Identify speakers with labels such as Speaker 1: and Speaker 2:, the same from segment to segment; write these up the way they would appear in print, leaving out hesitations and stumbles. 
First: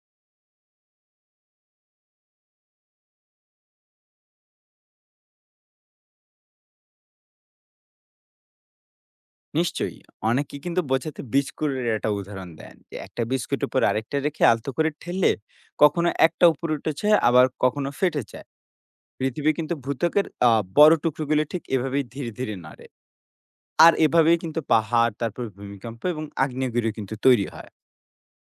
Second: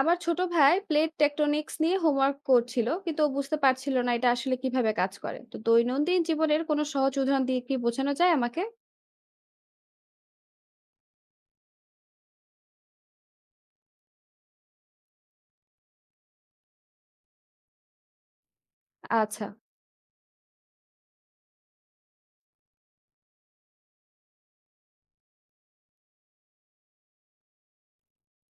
Speaker 1: আমার ছোট ভাই প্লেট টেকটনিক্স নিয়ে হোমওয়ার্ক করছিল, কিন্তু ও বুঝতে পারছিল না এটা আসলে কিভাবে কাজ করে। তো দৈনন্দিন জীবনের কোনো সহজ উদাহরণ দিয়ে কি বোঝানো যায় আমাকে?
Speaker 2: নিশ্চয়ই। অনেকে কিন্তু বোঝাতে বিস্কুটের একটা উদাহরণ দেন। যে একটা বিস্কুট উপর আরেকটা রেখে আলতো করে ঠেললে কখনো একটা উপরে উঠেছে আবার কখনো ফেটে যায়।
Speaker 1: আচ্ছা।
Speaker 2: পৃথিবী কিন্তু ভূত্বকের বড় টুকরোগুলো ঠিক এভাবেই ধীরে, ধীরে নড়ে। আর এভাবেই কিন্তু পাহাড়, তারপর ভূমিকম্প এবং আগ্নেয়গিরি কিন্তু তৈরি হয়।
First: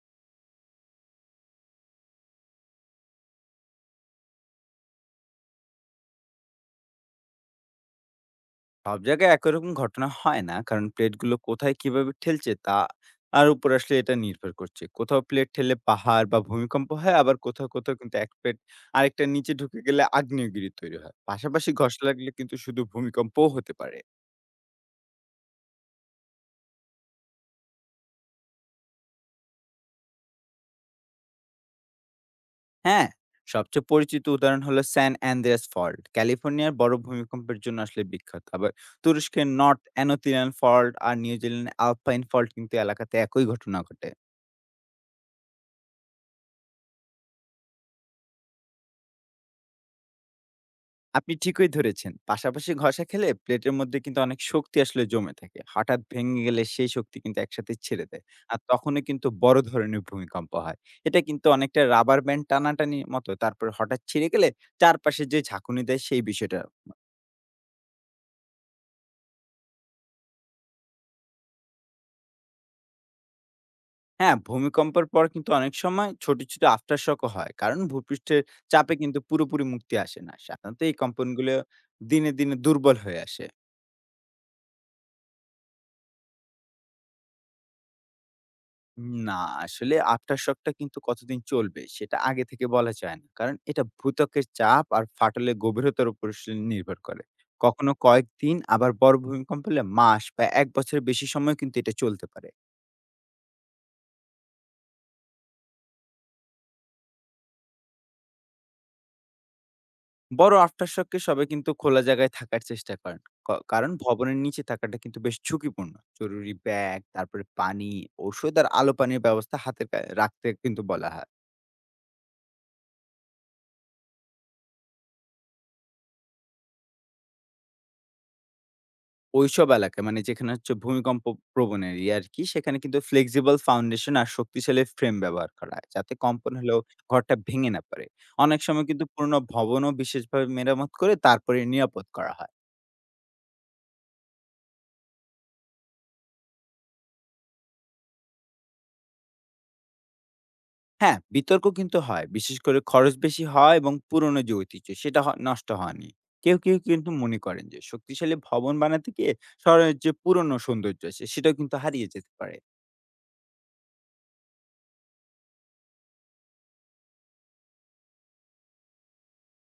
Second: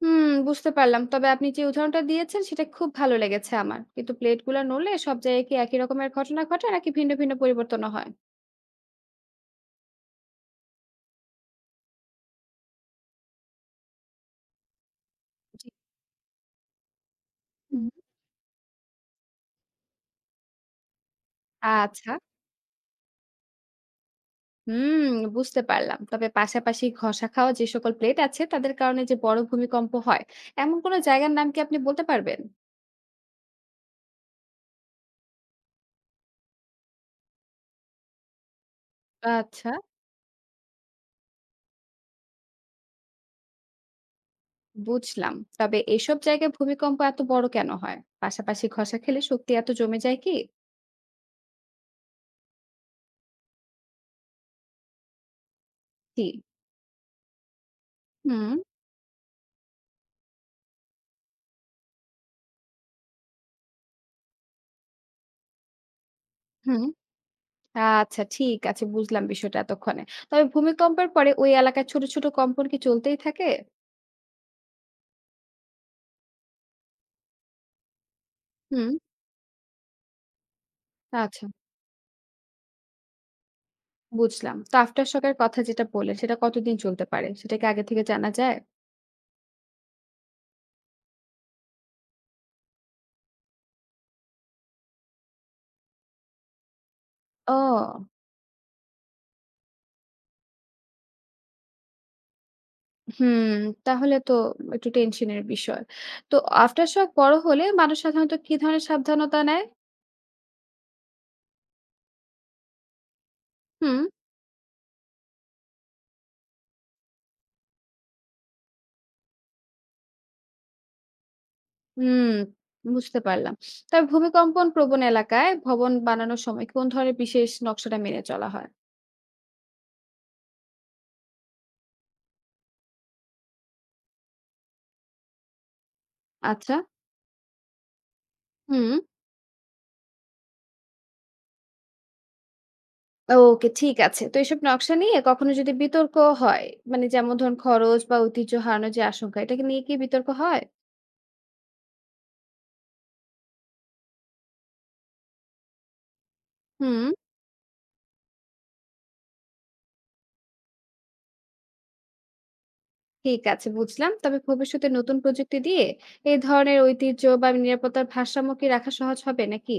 Speaker 1: হুম, বুঝতে পারলাম। তবে আপনি যে উদাহরণটা দিয়েছেন সেটা খুব ভালো লেগেছে আমার, কিন্তু প্লেটগুলো নড়লে সব জায়গায় কি একই রকমের ঘটনা ঘটে, নাকি ভিন্ন ভিন্ন পরিবর্তন হয়?
Speaker 2: সব জায়গায় একই রকম ঘটনা হয় না। কারণ প্লেটগুলো কোথায় কিভাবে ঠেলছে তা আর উপরে আসলে এটা নির্ভর করছে। কোথাও প্লেট
Speaker 1: জি।
Speaker 2: ঠেলে পাহাড় বা ভূমিকম্প হয়, আবার কোথাও,
Speaker 1: হুম।
Speaker 2: কোথাও কিন্তু এক প্লেট আরেকটার নিচে ঢুকে গেলে আগ্নেয়গিরি তৈরি হয়। পাশাপাশি ঘষা
Speaker 1: আচ্ছা।
Speaker 2: লাগলে কিন্তু শুধু ভূমিকম্পও হতে পারে।
Speaker 1: হুম, বুঝতে পারলাম। তবে পাশাপাশি ঘষা খাওয়া যে সকল প্লেট আছে তাদের কারণে যে বড় ভূমিকম্প হয়, এমন কোনো জায়গার নাম কি আপনি বলতে পারবেন?
Speaker 2: হ্যাঁ? সবচেয়ে পরিচিত উদাহরণ হলো স্যান আন্দ্রেয়াস ফল্ট। ক্যালিফোর্নিয়ার বড় ভূমিকম্পের জন্য আসলে বিখ্যাত। আবার তুরস্কের
Speaker 1: আচ্ছা,
Speaker 2: নর্থ অ্যানোথিরিয়ান ফল্ট আর নিউজিল্যান্ডের আলপাইন ফল্ট কিন্তু এলাকাতে একই ঘটনা ঘটে।
Speaker 1: বুঝলাম। তবে এসব জায়গায় ভূমিকম্প এত বড় কেন হয়? পাশাপাশি ঘষা খেলে শক্তি এত জমে যায় কি?
Speaker 2: আপনি ঠিকই ধরেছেন। পাশাপাশি ঘষা খেলে প্লেটের মধ্যে কিন্তু অনেক শক্তি আসলে জমে থাকে। হঠাৎ
Speaker 1: জি।
Speaker 2: ভেঙে গেলে সেই শক্তি কিন্তু একসাথে ছেড়ে দেয়।
Speaker 1: হুম।
Speaker 2: আর তখনই কিন্তু বড় ধরনের ভূমিকম্প হয়। এটা কিন্তু অনেকটা রাবার ব্যান্ড টানাটানির মতো। তারপরে হঠাৎ ছিঁড়ে গেলে চারপাশে যে ঝাঁকুনি দেয় সেই বিষয়টা।
Speaker 1: হুম, আচ্ছা, ঠিক আছে, বুঝলাম বিষয়টা এতক্ষণে। তবে ভূমিকম্পের পরে ওই এলাকায় ছোট ছোট কম্পন কি চলতেই থাকে?
Speaker 2: হ্যাঁ, ভূমিকম্পের পর কিন্তু অনেক সময় ছোট, ছোট আফটার শক ও হয়। কারণ ভূপৃষ্ঠের
Speaker 1: হুম।
Speaker 2: চাপে কিন্তু পুরোপুরি মুক্তি আসে না। সাধারণত এই
Speaker 1: আচ্ছা,
Speaker 2: কম্পনগুলো দিনে, দিনে দুর্বল হয়ে আসে।
Speaker 1: বুঝলাম। তো আফটার শকের কথা যেটা বললেন, সেটা কতদিন চলতে পারে সেটা কি আগে থেকে জানা যায়?
Speaker 2: না, আসলে আফটার শকটা কিন্তু কতদিন চলবে সেটা আগে থেকে বলা যায় না। কারণ এটা ভূত্বকের চাপ আর ফাটলের গভীরতার উপর আসলে নির্ভর করে। কখনো
Speaker 1: ও।
Speaker 2: কয়েকদিন আবার বড় ভূমিকম্প হলে মাস বা ১ বছরের বেশি সময় কিন্তু এটা চলতে পারে।
Speaker 1: হুম, তাহলে তো একটু টেনশনের বিষয়। তো আফটার শক বড় হলে মানুষ সাধারণত কি ধরনের সাবধানতা নেয়?
Speaker 2: বড় আফটার শককে সবাই কিন্তু খোলা জায়গায় থাকার চেষ্টা করেন। কারণ
Speaker 1: হুম।
Speaker 2: ভবনের নিচে থাকাটা কিন্তু বেশ ঝুঁকিপূর্ণ। জরুরি ব্যাগ, তারপরে পানি, ঔষধ আর আলো পানির ব্যবস্থা হাতের রাখতে কিন্তু বলা হয়।
Speaker 1: হুম, বুঝতে পারলাম। তবে ভূমিকম্পন প্রবণ এলাকায় ভবন বানানোর সময় কোন ধরনের বিশেষ নকশাটা মেনে চলা হয়?
Speaker 2: ঐসব এলাকায় মানে যেখানে হচ্ছে ভূমিকম্প প্রবণ এরিয়া আরকি, সেখানে কিন্তু ফ্লেক্সিবল ফাউন্ডেশন আর শক্তিশালী ফ্রেম ব্যবহার করা হয়। যাতে কম্পন
Speaker 1: আচ্ছা।
Speaker 2: হলেও ঘরটা ভেঙে না পড়ে। অনেক সময়
Speaker 1: হুম।
Speaker 2: কিন্তু পুরনো ভবনও বিশেষভাবে মেরামত করে তারপরে নিরাপদ করা হয়।
Speaker 1: ওকে, ঠিক আছে। তো এসব নকশা নিয়ে কখনো যদি বিতর্ক হয়, মানে যেমন ধরুন খরচ বা ঐতিহ্য হারানোর যে আশঙ্কা, এটাকে নিয়ে কি বিতর্ক হয়?
Speaker 2: হ্যাঁ, বিতর্ক কিন্তু হয়। বিশেষ করে খরচ বেশি হয় এবং পুরনো যে ঐতিহ্য সেটা নষ্ট হয়নি। কেউ, কেউ
Speaker 1: হুম।
Speaker 2: কিন্তু মনে করেন যে শক্তিশালী ভবন বানাতে গিয়ে শহরের যে পুরনো সৌন্দর্য আছে সেটাও কিন্তু হারিয়ে যেতে পারে।
Speaker 1: ঠিক আছে, বুঝলাম। তবে ভবিষ্যতে নতুন প্রযুক্তি দিয়ে এই ধরনের ঐতিহ্য বা নিরাপত্তার ভারসাম্য কি রাখা সহজ হবে নাকি?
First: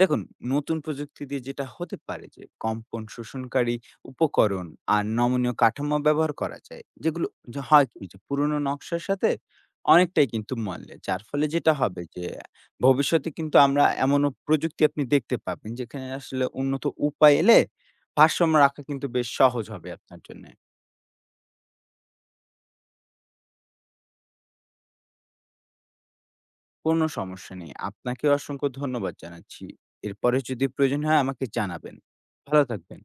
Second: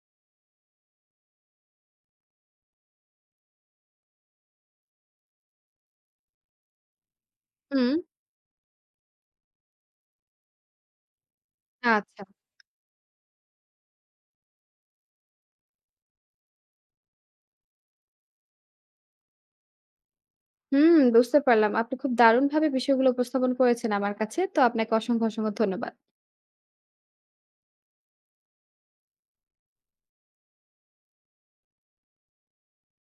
Speaker 2: দেখুন, নতুন প্রযুক্তি দিয়ে যেটা হতে পারে যে কম্পন শোষণকারী উপকরণ আর নমনীয় কাঠামো ব্যবহার করা যায়। যেগুলো যে হয়
Speaker 1: হুম,
Speaker 2: কি যে পুরনো নকশার সাথে অনেকটাই কিন্তু মল্লে। যার ফলে যেটা হবে
Speaker 1: আচ্ছা।
Speaker 2: যে ভবিষ্যতে কিন্তু আমরা এমনও প্রযুক্তি আপনি দেখতে পাবেন যেখানে আসলে উন্নত উপায় এলে ভারসাম্য রাখা কিন্তু বেশ সহজ হবে আপনার জন্যে।
Speaker 1: হুম, বুঝতে পারলাম। আপনি খুব দারুণভাবে বিষয়গুলো উপস্থাপন করেছেন আমার কাছে। তো আপনাকে অসংখ্য, অসংখ্য ধন্যবাদ।
Speaker 2: কোনো সমস্যা নেই। আপনাকেও অসংখ্য ধন্যবাদ জানাচ্ছি। এরপরে যদি প্রয়োজন হয় আমাকে জানাবেন। ভালো থাকবেন।